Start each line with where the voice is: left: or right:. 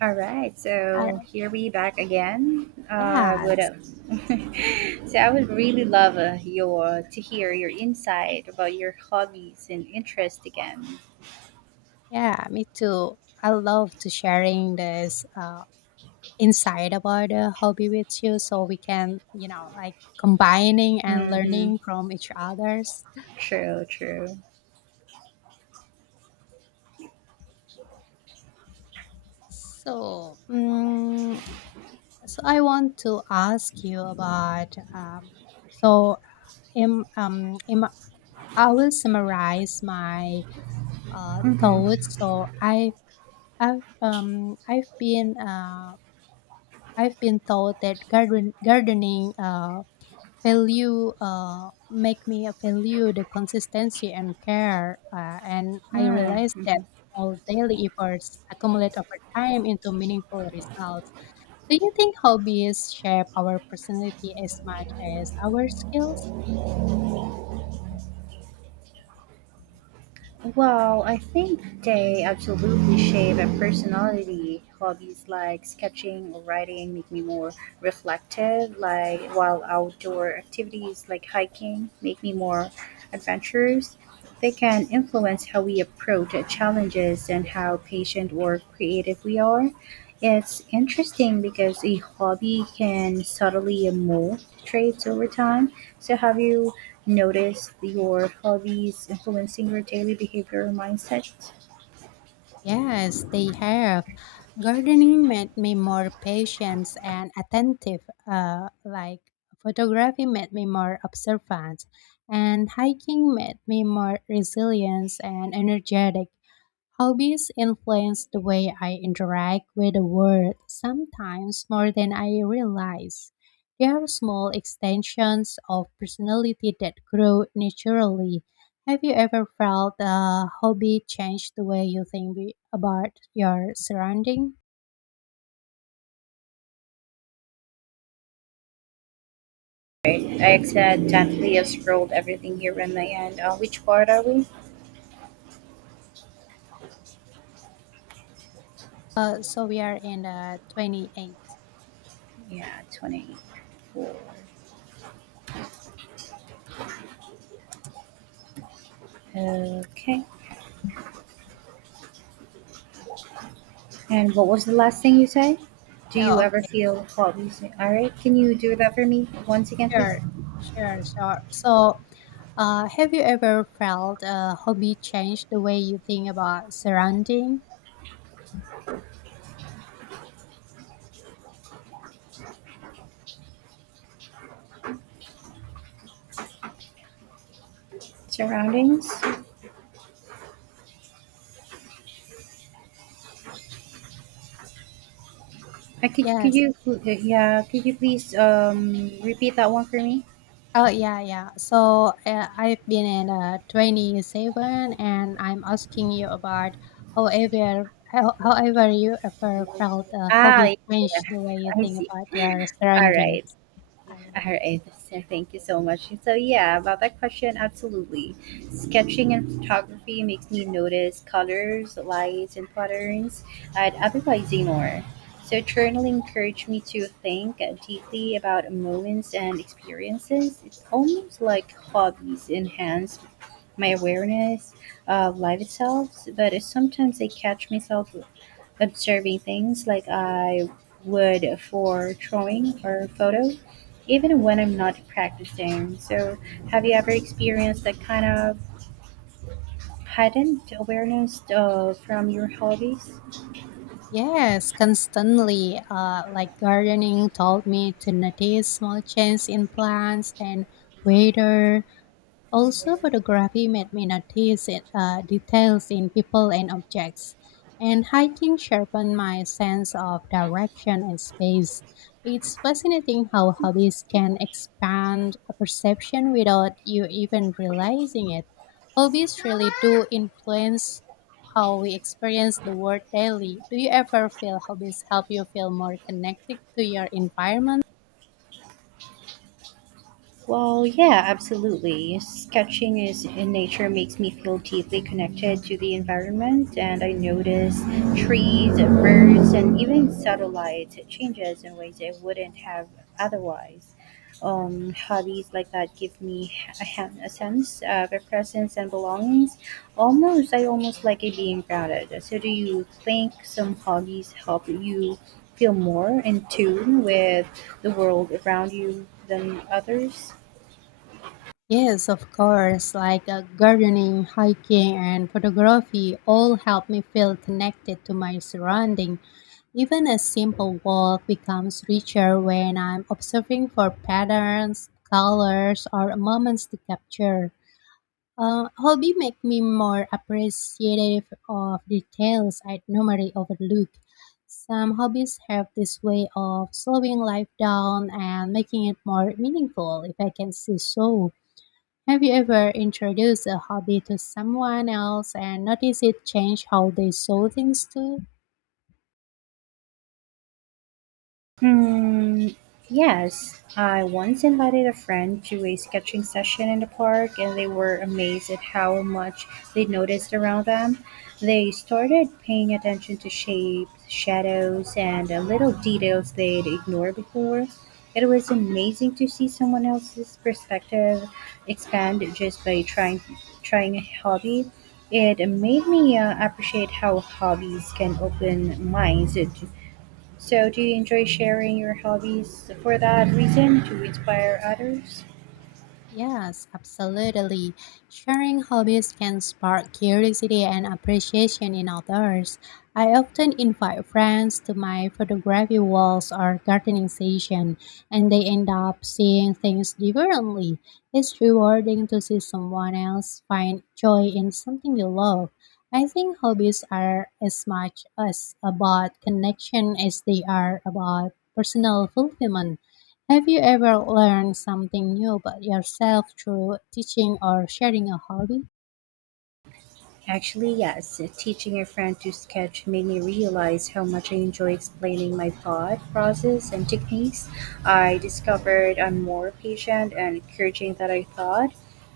right: All right,
left: Uh,
right: so here we back again. With
left: yes,
right: So I would really love your to hear your insight about your hobbies and interest again.
left: yeah, me too. I love to sharing this insight about the hobby with you, so we can, you know, like combining and
right: Mm-hmm.
left: learning from each others.
right: True, true.
left: So, um, so I want to ask you about. So, in I will summarize my
right: Mm-hmm.
left: thoughts. I've, um, I've been, uh, I've been taught that gardening value make me value the consistency and care and I
right: Yeah.
left: realized that
right: Mhm.
left: all daily efforts accumulate over time into meaningful results. Do you think hobbies shape our personality as much as our skills?
right: Well, I think they absolutely shape a personality. Hobbies like sketching or writing make me more reflective, like while outdoor activities like hiking make me more adventurous. They can influence how we approach challenges and how patient or creative we are. It's interesting because a hobby can subtly mold traits over time. So, have you notice your hobbies influencing your daily behavior or mindset?
left: Yes, they have. Gardening made me more patient and attentive, like photography made me more observant, and hiking made me more resilient and energetic. Hobbies influence the way I interact with the world, sometimes more than I realize. They are small extensions of personality that grow naturally. Have you ever felt a hobby change the way you think about your surrounding?
right: Right. I said definitely I scrolled everything here in my end. Which part are we?
left: So we are in the 28.
right: Yeah, 20. Okay. And what was the last thing you said? Do you
left: Oh,
right: ever
left: okay,
right: feel hobbies? All right. Can you do that for me once again, please?
left: sure, sure, sure. So, have you ever felt a hobby change the way you think about surrounding?
right: Surroundings. I could. Could
left: Yes.
right: you? Yeah. Could you please repeat that one for me?
left: Oh yeah, yeah. So I've been in 27, and I'm asking you about however you ever felt a
right: Ah,
left: hobby
right: yeah. Yeah,
left: changed the way you
right: I
left: think
right: see.
left: about your
right: All right.
left: surroundings.
right: All
left: Um,
right: right, so thank you so much. So yeah, about that question, absolutely. Sketching and photography makes me notice colors, lights, and patterns I'd otherwise ignore. So journaling encouraged me to think deeply about moments and experiences. It's almost like hobbies enhance my awareness of life itself, but sometimes I catch myself observing things like I would for drawing or photo, even when I'm not practicing. So, have you ever experienced that kind of heightened awareness from your hobbies?
left: Yes, constantly. Like gardening taught me to notice small changes in plants and weather. Also, photography made me notice details in people and objects, and hiking sharpened my sense of direction and space. It's fascinating how hobbies can expand a perception without you even realizing it. Hobbies really do influence how we experience the world daily. Do you ever feel hobbies help you feel more connected to your environment?
right: Well, yeah, absolutely. Sketching is in nature makes me feel deeply connected to the environment, and I notice trees, birds, and even satellites changes in ways I wouldn't have otherwise. Hobbies like that give me a sense of a presence and belongings. Almost, I almost like it being grounded. So, do you think some hobbies help you feel more in tune with the world around you than others?
left: Yes, of course, like gardening, hiking, and photography all help me feel connected to my surrounding. Even a simple walk becomes richer when I'm observing for patterns, colors, or moments to capture. Hobby make me more appreciative of details I'd normally overlook. Some hobbies have this way of slowing life down and making it more meaningful if I can say so. Have you ever introduced a hobby to someone else and noticed it change how they saw things too?
right: Hmm. Yes, I once invited a friend to a sketching session in the park, and they were amazed at how much they noticed around them. They started paying attention to shapes, shadows, and little details they'd ignored before. It was amazing to see someone else's perspective expand just by trying a hobby. It made me appreciate how hobbies can open minds. So, do you enjoy sharing your hobbies for that reason to inspire others?
left: Yes, absolutely. Sharing hobbies can spark curiosity and appreciation in others. I often invite friends to my photography walls or gardening session, and they end up seeing things differently. It's rewarding to see someone else find joy in something you love. I think hobbies are as much as about connection as they are about personal fulfillment. Have you ever learned something new about yourself through teaching or sharing a hobby?
right: Actually, yes. Teaching a friend to sketch made me realize how much I enjoy explaining my thought process and techniques. I discovered I'm more patient and encouraging than I thought.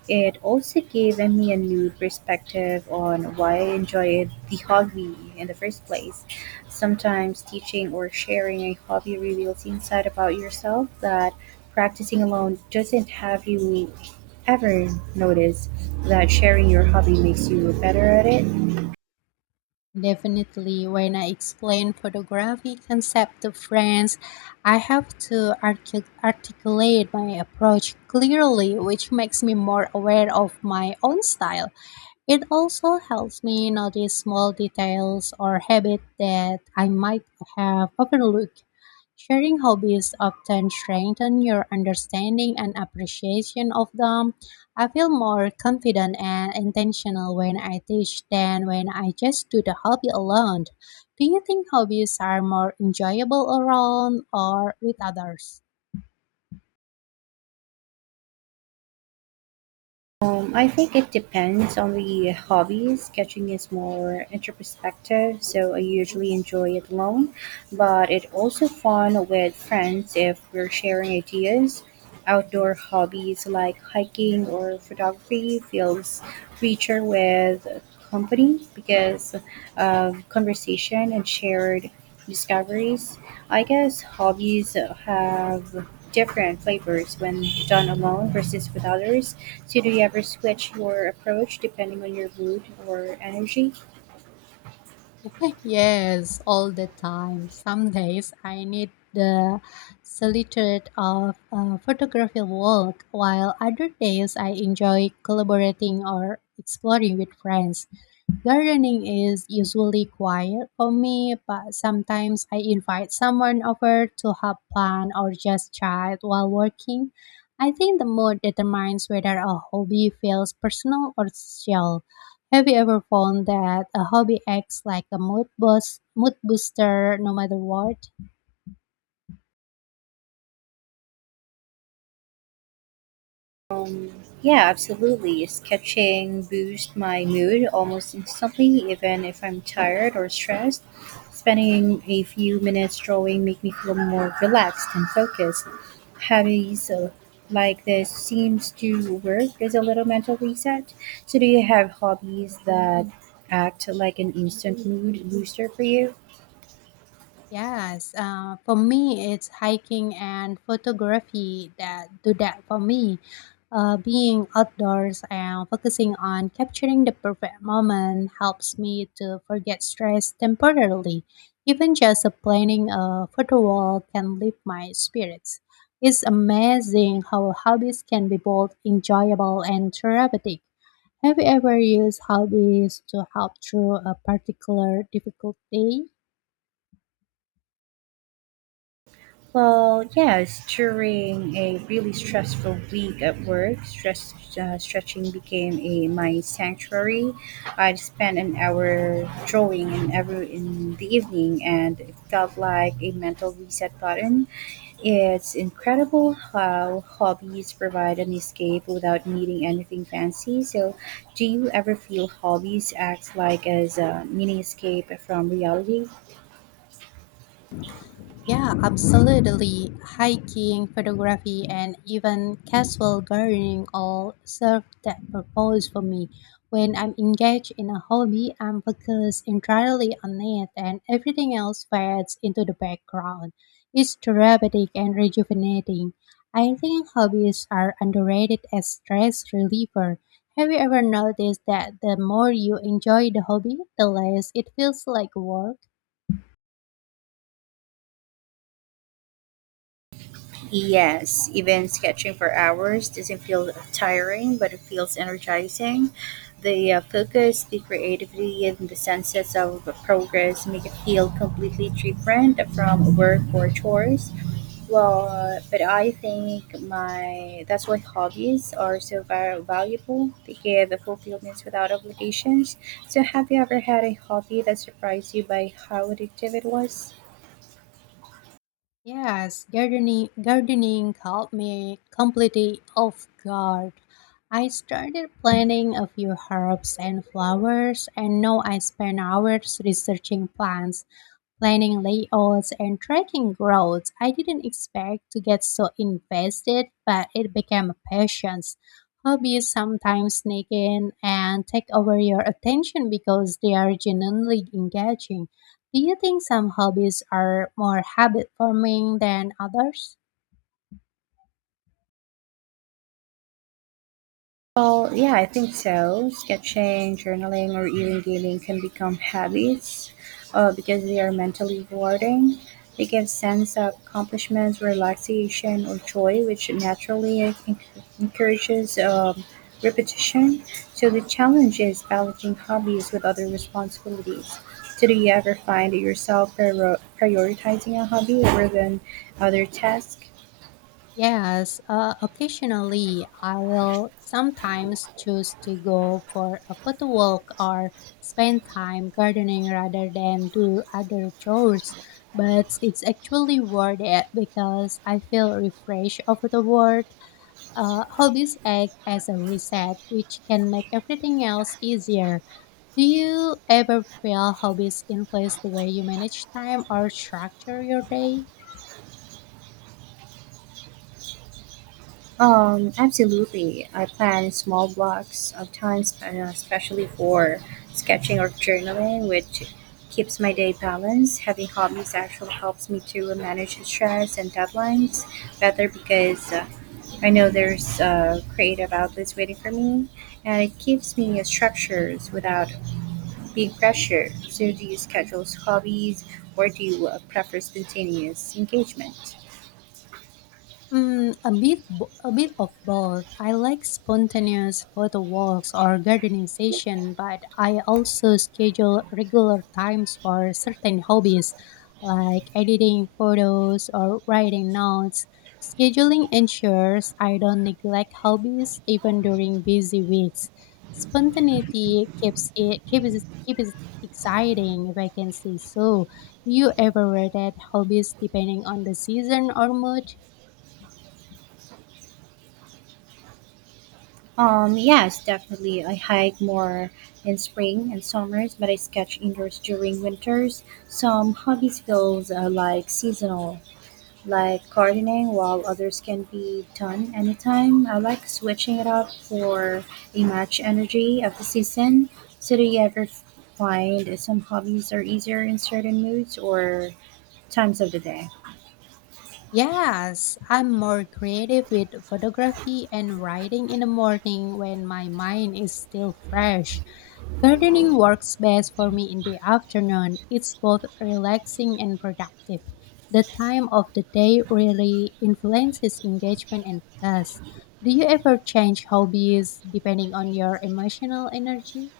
right: It also gave me a new perspective on why I enjoyed the hobby in the first place. Sometimes teaching or sharing a hobby reveals insight about yourself that practicing alone doesn't. Have you ever notice that sharing your hobby makes you better at it?
left: Definitely, when I explain photography concept to friends, I have to articulate my approach clearly, which makes me more aware of my own style. It also helps me notice small details or habits that I might have overlooked. Sharing hobbies often strengthen your understanding and appreciation of them. I feel more confident and intentional when I teach than when I just do the hobby alone. Do you think hobbies are more enjoyable around or with others?
right: I think it depends on the hobby. Sketching is more introspective, so I usually enjoy it alone, but it also fun with friends if we're sharing ideas. Outdoor hobbies like hiking or photography feels richer with company because of conversation and shared discoveries. I guess hobbies have different flavors when done alone versus with others. So, do you ever switch your approach depending on your mood or energy?
left: Yes, all the time. Some days I need the solitude of photography work, while other days I enjoy collaborating or exploring with friends. Gardening is usually quiet for me, but sometimes I invite someone over to help plant or just chat while working. I think the mood determines whether a hobby feels personal or social. Have you ever found that a hobby acts like a mood booster no matter what?
right: Yeah, absolutely. Sketching boosts my mood almost instantly, even if I'm tired or stressed. Spending a few minutes drawing make me feel more relaxed and focused. Hobbies like this seems to work as a little mental reset. So, do you have hobbies that act like an instant mood booster for you?
left: Yes, for me, it's hiking and photography that do that for me. Being outdoors and focusing on capturing the perfect moment helps me to forget stress temporarily. Even just a planning a photo wall can lift my spirits. It's amazing how hobbies can be both enjoyable and therapeutic. Have you ever used hobbies to help through a particular difficult day?
right: Well, yes, during a really stressful week at work, stretching became a my sanctuary. I'd spend an hour drawing in every in the evening, and it felt like a mental reset button. It's incredible how hobbies provide an escape without needing anything fancy. So, do you ever feel hobbies act like as a mini escape from reality?
left: Yeah, absolutely. Hiking, photography, and even casual gardening all serve that purpose for me. When I'm engaged in a hobby, I'm focused entirely on it, and everything else fades into the background. It's therapeutic and rejuvenating. I think hobbies are underrated as stress reliever. Have you ever noticed that the more you enjoy the hobby, the less it feels like work?
right: Yes, even sketching for hours doesn't feel tiring, but it feels energizing. The focus, the creativity, and the senses of progress make it feel completely different from work or chores. Well, but I think my that's why hobbies are so valuable. They give fulfillments without obligations. So, have you ever had a hobby that surprised you by how addictive it was?
left: Yes, gardening caught me completely off guard. I started planting a few herbs and flowers, and now I spend hours researching plants, planning layouts and tracking growth. I didn't expect to get so invested, but it became a passion. Hobbies sometimes sneak in and take over your attention because they are genuinely engaging. Do you think some hobbies are more habit forming than others?
right: Well, yeah, I think so. Sketching, journaling, or even gaming can become habits because they are mentally rewarding. They give sense of accomplishments, relaxation, or joy, which naturally I think encourages repetition. So the challenge is balancing hobbies with other responsibilities. So do you ever find yourself prioritizing a hobby over than other tasks?
left: Yes, occasionally I will sometimes choose to go for a photo walk or spend time gardening rather than do other chores. But it's actually worth it because I feel refreshed over the world. Hobbies act as a reset, which can make everything else easier. Do you ever feel hobbies influence the way you manage time or structure your day?
right: Absolutely. I plan small blocks of time, especially for sketching or journaling, which keeps my day balanced. Having hobbies actually helps me to manage stress and deadlines better because I know there's creative outlets waiting for me, and it keeps me structures without big pressure. So, do you schedule hobbies or do you prefer spontaneous engagement?
left: Mm, a bit of both. I like spontaneous photo walks or gardening session, but I also schedule regular times for certain hobbies, like editing photos or writing notes. Scheduling ensures I don't neglect hobbies even during busy weeks. Spontaneity keeps it exciting, if I can say so. Do you ever rotate hobbies depending on the season or mood?
right: Yes, definitely. I hike more in spring and summers, but I sketch indoors during winters. Some hobbies feels like seasonal, like gardening, while others can be done anytime. I like switching it up for a match energy of the season. So do you ever find some hobbies are easier in certain moods or times of the day?
left: Yes, I'm more creative with photography and writing in the morning when my mind is still fresh. Gardening works best for me in the afternoon. It's both relaxing and productive. The time of the day really influences engagement and focus. Do you ever change hobbies depending on your emotional energy?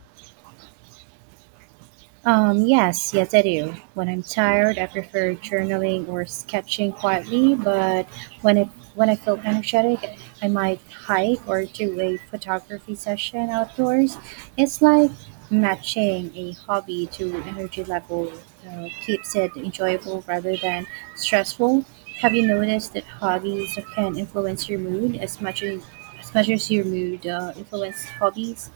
right: Yes, yes, I do. When I'm tired, I prefer journaling or sketching quietly. But when it when I feel energetic, I might hike or do a photography session outdoors. It's like matching a hobby to energy level. Keeps it enjoyable rather than stressful. Have you noticed that hobbies can influence your mood as much as your mood influence hobbies?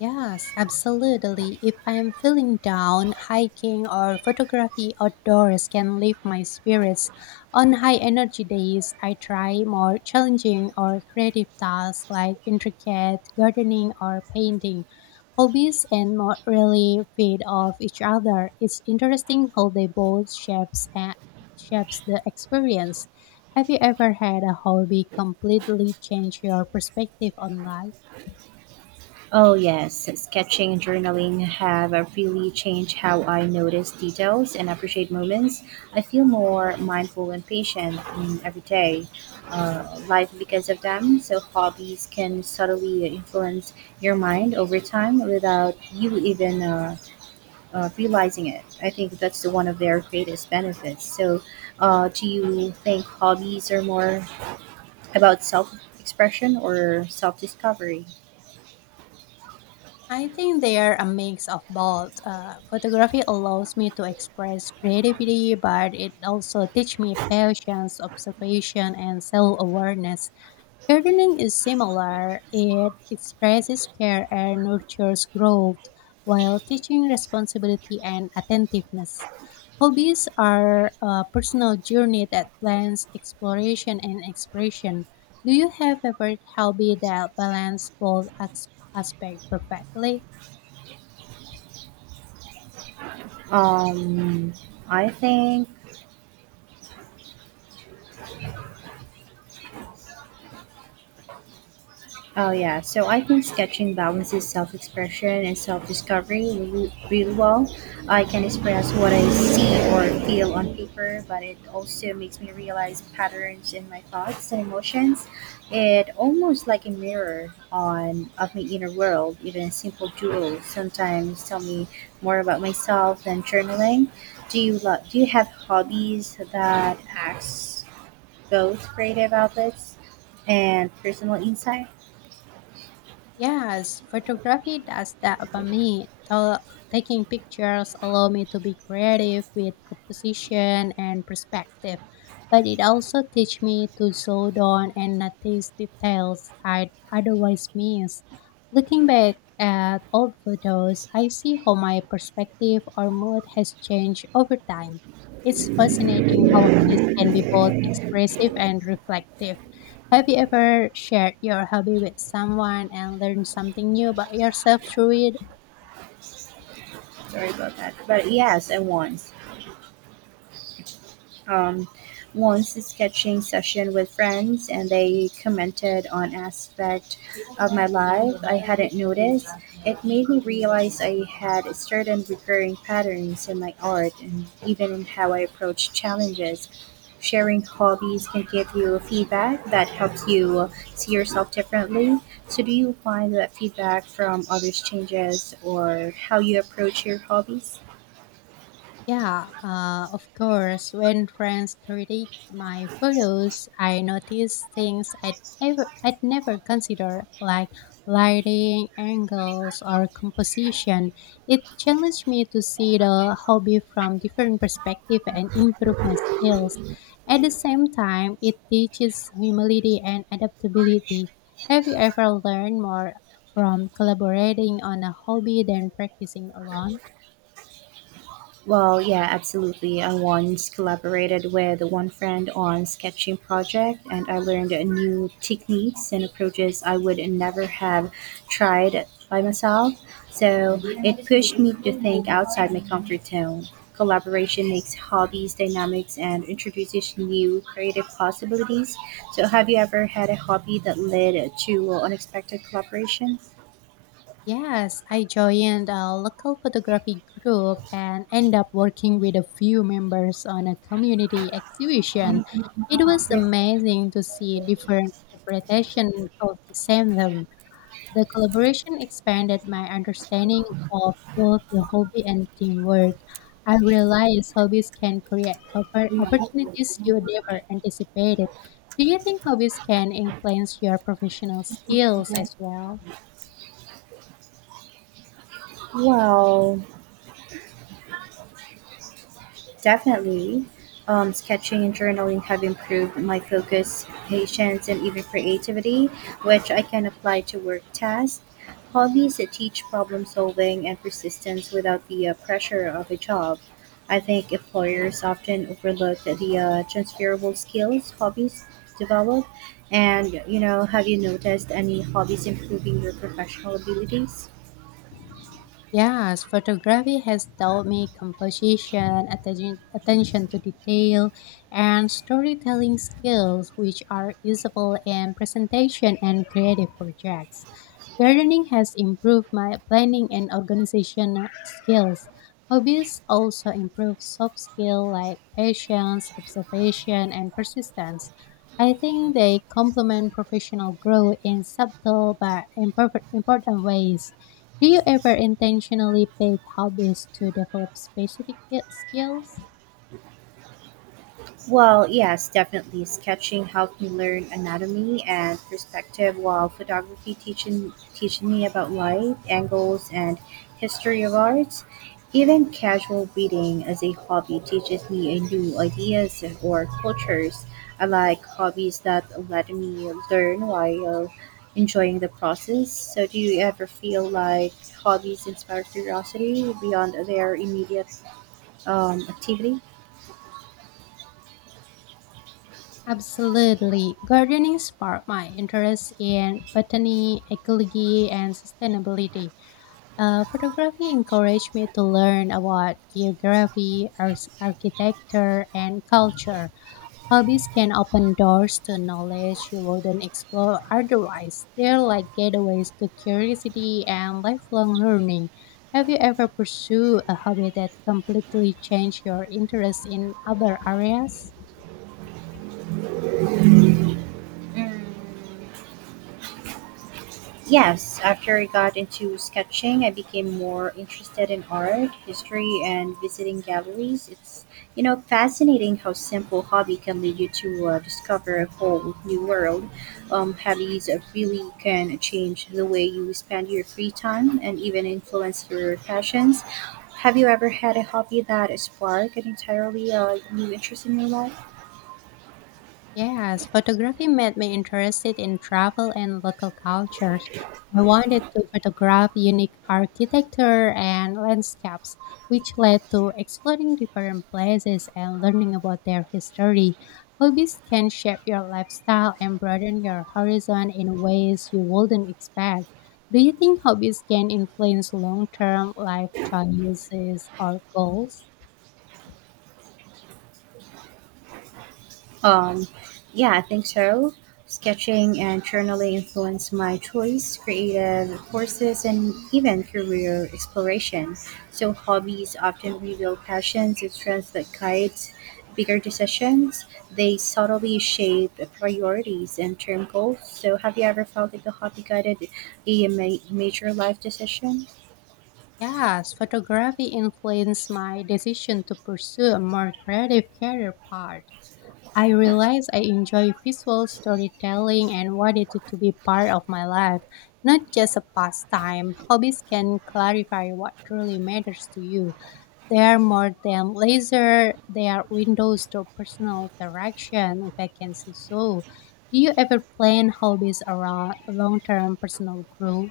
left: Yes, absolutely. If I'm feeling down, hiking or photography outdoors can lift my spirits. On high energy days, I try more challenging or creative tasks like intricate gardening or painting. Hobbies and more really feed off each other. It's interesting how they both shapes the experience. Have you ever had a hobby completely change your perspective on life?
right: Oh, yes. Sketching and journaling have really changed how I notice details and appreciate moments. I feel more mindful and patient in everyday life because of them. So, hobbies can subtly influence your mind over time without you even realizing it. I think that's the one of their greatest benefits. So, do you think hobbies are more about self expression or self discovery?
left: I think they are a mix of both. Photography allows me to express creativity, but it also teaches me patience, observation, and self awareness. Gardening is similar. It expresses care and nurtures growth while teaching responsibility and attentiveness. Hobbies are a personal journey that blends exploration and expression. Do you have a favorite hobby that balances both aspects perfectly?
right: Um, I think, oh yeah, so I think sketching balances self expression and self discovery really, really well. I can express what I see or feel on paper, but it also makes me realize patterns in my thoughts and emotions. It almost like a mirror on of my inner world, even a simple doodle sometimes tell me more about myself than journaling. Do you have hobbies that acts those creative outlets and personal insight?
left: Yes, photography does that for me. Taking pictures allow me to be creative with composition and perspective, but it also teach me to slow down and notice details I'd otherwise miss. Looking back at old photos, I see how my perspective or mood has changed over time. It's fascinating how hobbies can be both expressive and reflective. Have you ever shared your hobby with someone and learned something new about yourself through it?
right: Sorry about that. But yes, I won. um, once a sketching session with friends and they commented on aspect of my life I hadn't noticed. It made me realize I had certain recurring patterns in my art and even in how I approach challenges. Sharing hobbies can give you feedback that helps you see yourself differently. So, do you find that feedback from others changes or how you approach your hobbies?
left: Yeah, of course. When friends critique my photos, I notice things I'd never consider, like lighting, angles, or composition. It challenged me to see the hobby from different perspective and improve my skills. At the same time, it teaches humility and adaptability. Have you ever learned more from collaborating on a hobby than practicing alone?
right: Well, yeah, absolutely. I once collaborated with one friend on sketching project and I learned new techniques and approaches I would never have tried by myself. So it pushed me to think outside my comfort zone. Collaboration makes hobbies dynamics and introduces new creative possibilities. So have you ever had a hobby that led to unexpected collaboration?
left: Yes, I joined a local photography group and ended up working with a few members on a community exhibition. It was amazing to see different interpretations of the same theme. The collaboration expanded my understanding of both the hobby and teamwork. I realized hobbies can opportunities you never anticipated. Do you think hobbies can influence your professional skills as well?
right: Well, definitely. Sketching and journaling have improved my focus, patience, and even creativity, which I can apply to work tasks. Hobbies that teach problem solving and persistence without the pressure of a job. I think employers often overlook the transferable skills hobbies develop. And, have you noticed any hobbies improving your professional abilities?
left: Yes, photography has taught me composition, attention to detail, and storytelling skills, which are usable in presentation and creative projects. Gardening has improved my planning and organization skills. Hobbies also improve soft skills like patience, observation, and persistence. I think they complement professional growth in subtle but imperfect, important ways. Do you ever intentionally pick hobbies to develop specific skills?
right: Well, yes, definitely. Sketching helped me learn anatomy and perspective, while photography teaching me about light, angles, and history of arts. Even casual reading as a hobby teaches me a new ideas or cultures. I like hobbies that let me learn while enjoying the process. So, do you ever feel like hobbies inspire curiosity beyond their immediate activity?
left: Absolutely. Gardening sparked my interest in botany, ecology, and sustainability. Photography encouraged me to learn about geography, architecture, and culture. Hobbies can open doors to knowledge you wouldn't explore otherwise. They're like gateways to curiosity and lifelong learning. Have you ever pursued a hobby that completely changed your interest in other areas?
right: Mm, yes, after I got into sketching, I became more interested in art, history, and visiting galleries. It's fascinating how simple hobby can lead you to discover a whole new world. Hobbies really can change the way you spend your free time and even influence your passions. Have you ever had a hobby that sparked an entirely new interest in your life?
left: Yes, photography made me interested in travel and local cultures. I wanted to photograph unique architecture and landscapes, which led to exploring different places and learning about their history. Hobbies can shape your lifestyle and broaden your horizon in ways you wouldn't expect. Do you think hobbies can influence long term life choices or goals?
right: Um, yeah, I think so. Sketching and journaling influenced my choice, creative courses, and even career exploration. So hobbies often reveal passions and strengths that guides bigger decisions. They subtly shape priorities and term goals. So have you ever felt like a hobby guided a major life decision?
left: Yes, photography influenced my decision to pursue a more creative career path. I realized I enjoy visual storytelling and wanted it to be part of my life, not just a pastime. Hobbies can clarify what truly matters to you. They are more than leisure, they are windows to personal interaction, if I can say so. Do you ever plan hobbies around long term personal growth?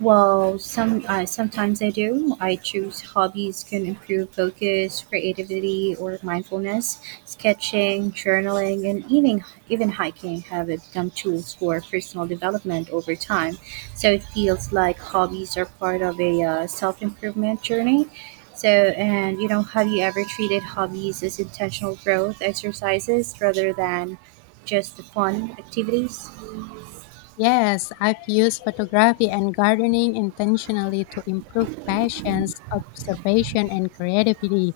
right: Sometimes I do. I choose hobbies can improve focus, creativity, or mindfulness. Sketching, journaling, and even hiking have become tools for personal development over time. So it feels like hobbies are part of a self improvement journey. So, and have you ever treated hobbies as intentional growth exercises rather than just fun activities?
left: Yes, I've used photography and gardening intentionally to improve passions, observation, and creativity.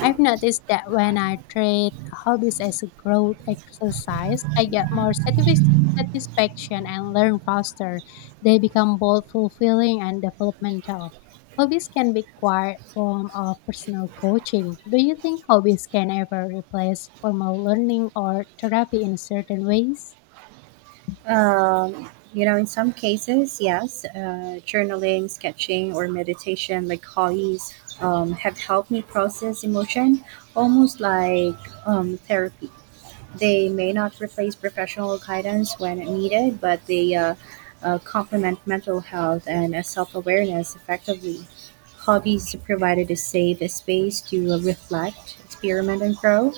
left: I've noticed that when I treat hobbies as a growth exercise, I get more satisfaction and learn faster. They become both fulfilling and developmental. Hobbies can be quite form of personal coaching. Do you think hobbies can ever replace formal learning or therapy in certain ways?
right: In some cases, yes, journaling, sketching, or meditation, like hobbies, have helped me process emotion, almost like therapy. They may not replace professional guidance when needed, but they complement mental health and self awareness effectively. Hobbies provided a safe space to reflect, experiment, and grow.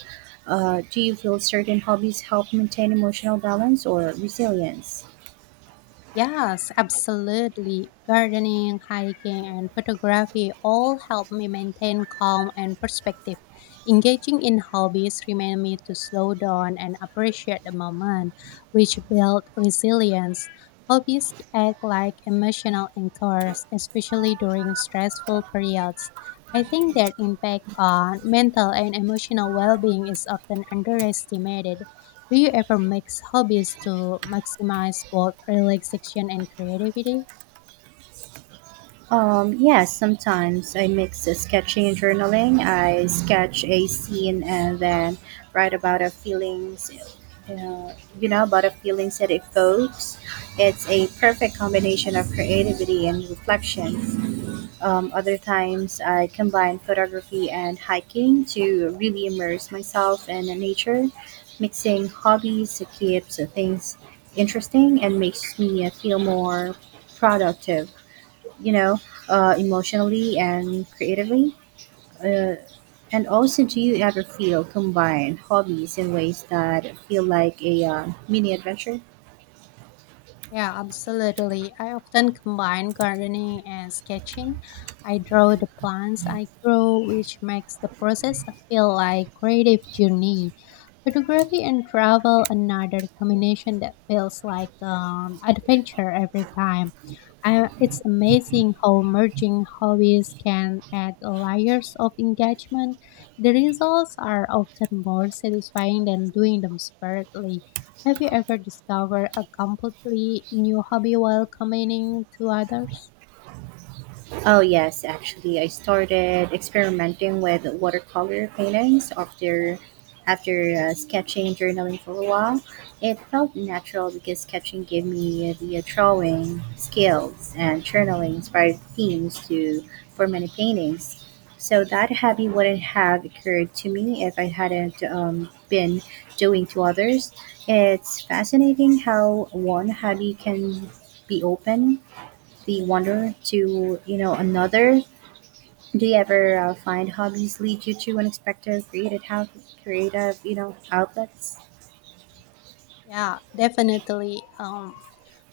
right: Do you feel certain hobbies help maintain emotional balance or resilience?
left: Yes, absolutely. Gardening, hiking, and photography all help me maintain calm and perspective. Engaging in hobbies remind me to slow down and appreciate the moment, which build resilience. Hobbies act like emotional anchors, especially during stressful periods. I think their impact on mental and emotional well-being is often underestimated. Do you ever mix hobbies to maximize both relaxation and creativity?
right: Yeah, sometimes I mix the sketching and journaling. I sketch a scene and then write about a feelings, uh, about a feelings that evokes. It's a perfect combination of creativity and reflection. Other times I combine photography and hiking to really immerse myself in nature. Mixing hobbies keeps things interesting and makes me feel more productive you know, emotionally and creatively? Uh, and also, do you ever feel combine hobbies in ways that feel like a mini adventure?
left: Yeah, absolutely. I often combine gardening and sketching. I draw the plants I grow, which makes the process feel like creative journey. Photography and travel another combination that feels like adventure every time. I, it's amazing how merging hobbies can add layers of engagement. The results are often more satisfying than doing them separately. Have you ever discovered a completely new hobby while commenting to others?
right: Oh, yes, actually, I started experimenting with watercolor paintings after sketching and journaling for a while. It felt natural because sketching gave me the drawing skills and journaling inspired themes to for many paintings. So that hobby wouldn't have occurred to me if I hadn't been doing to others. It's fascinating how one hobby can be open the wonder to another. Do you ever find hobbies lead you to unexpected creative how creative outlets?
left: Yeah, definitely.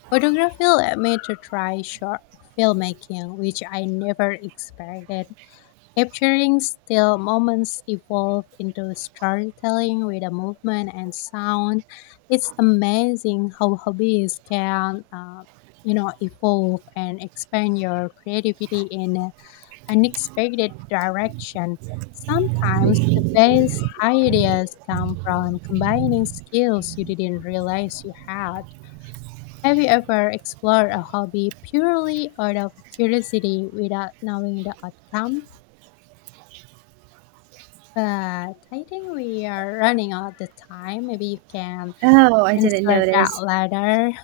left: Photography led me to try short filmmaking, which I never expected. Capturing still moments evolved into storytelling with a movement and sound. It's amazing how hobbies can, evolve and expand your creativity in unexpected direction. Sometimes the best ideas come from combining skills you didn't realize you had. Have you ever explored a hobby purely out of curiosity without knowing the outcome? But I think we are running out of time. Maybe you can
right: Oh, I didn't
left: answer that
right: notice.
left: later.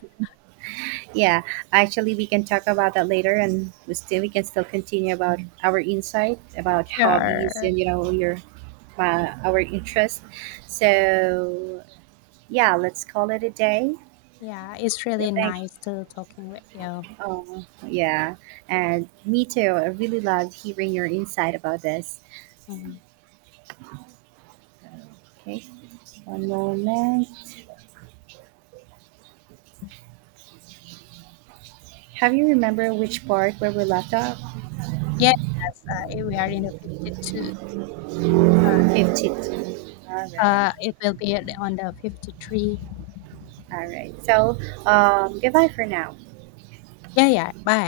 right: Yeah, actually we can talk about that later and we can still continue about our insight about hobbies
left: Sure.
right: and your our interest. So yeah, let's call it a day.
left: Yeah, it's
right: Yeah,
left: really
right: thank.
left: nice to talking with you.
right: Oh yeah, and me too, I really loved hearing your insight about this.
left: Mhm.
right: Okay, one moment. Have you remember which part where we left off?
left: Yes, we are in the 52.
right: 52. All right,
left: It will be on the 53.
right: all right. So, goodbye for now.
left: Yeah, yeah. Bye.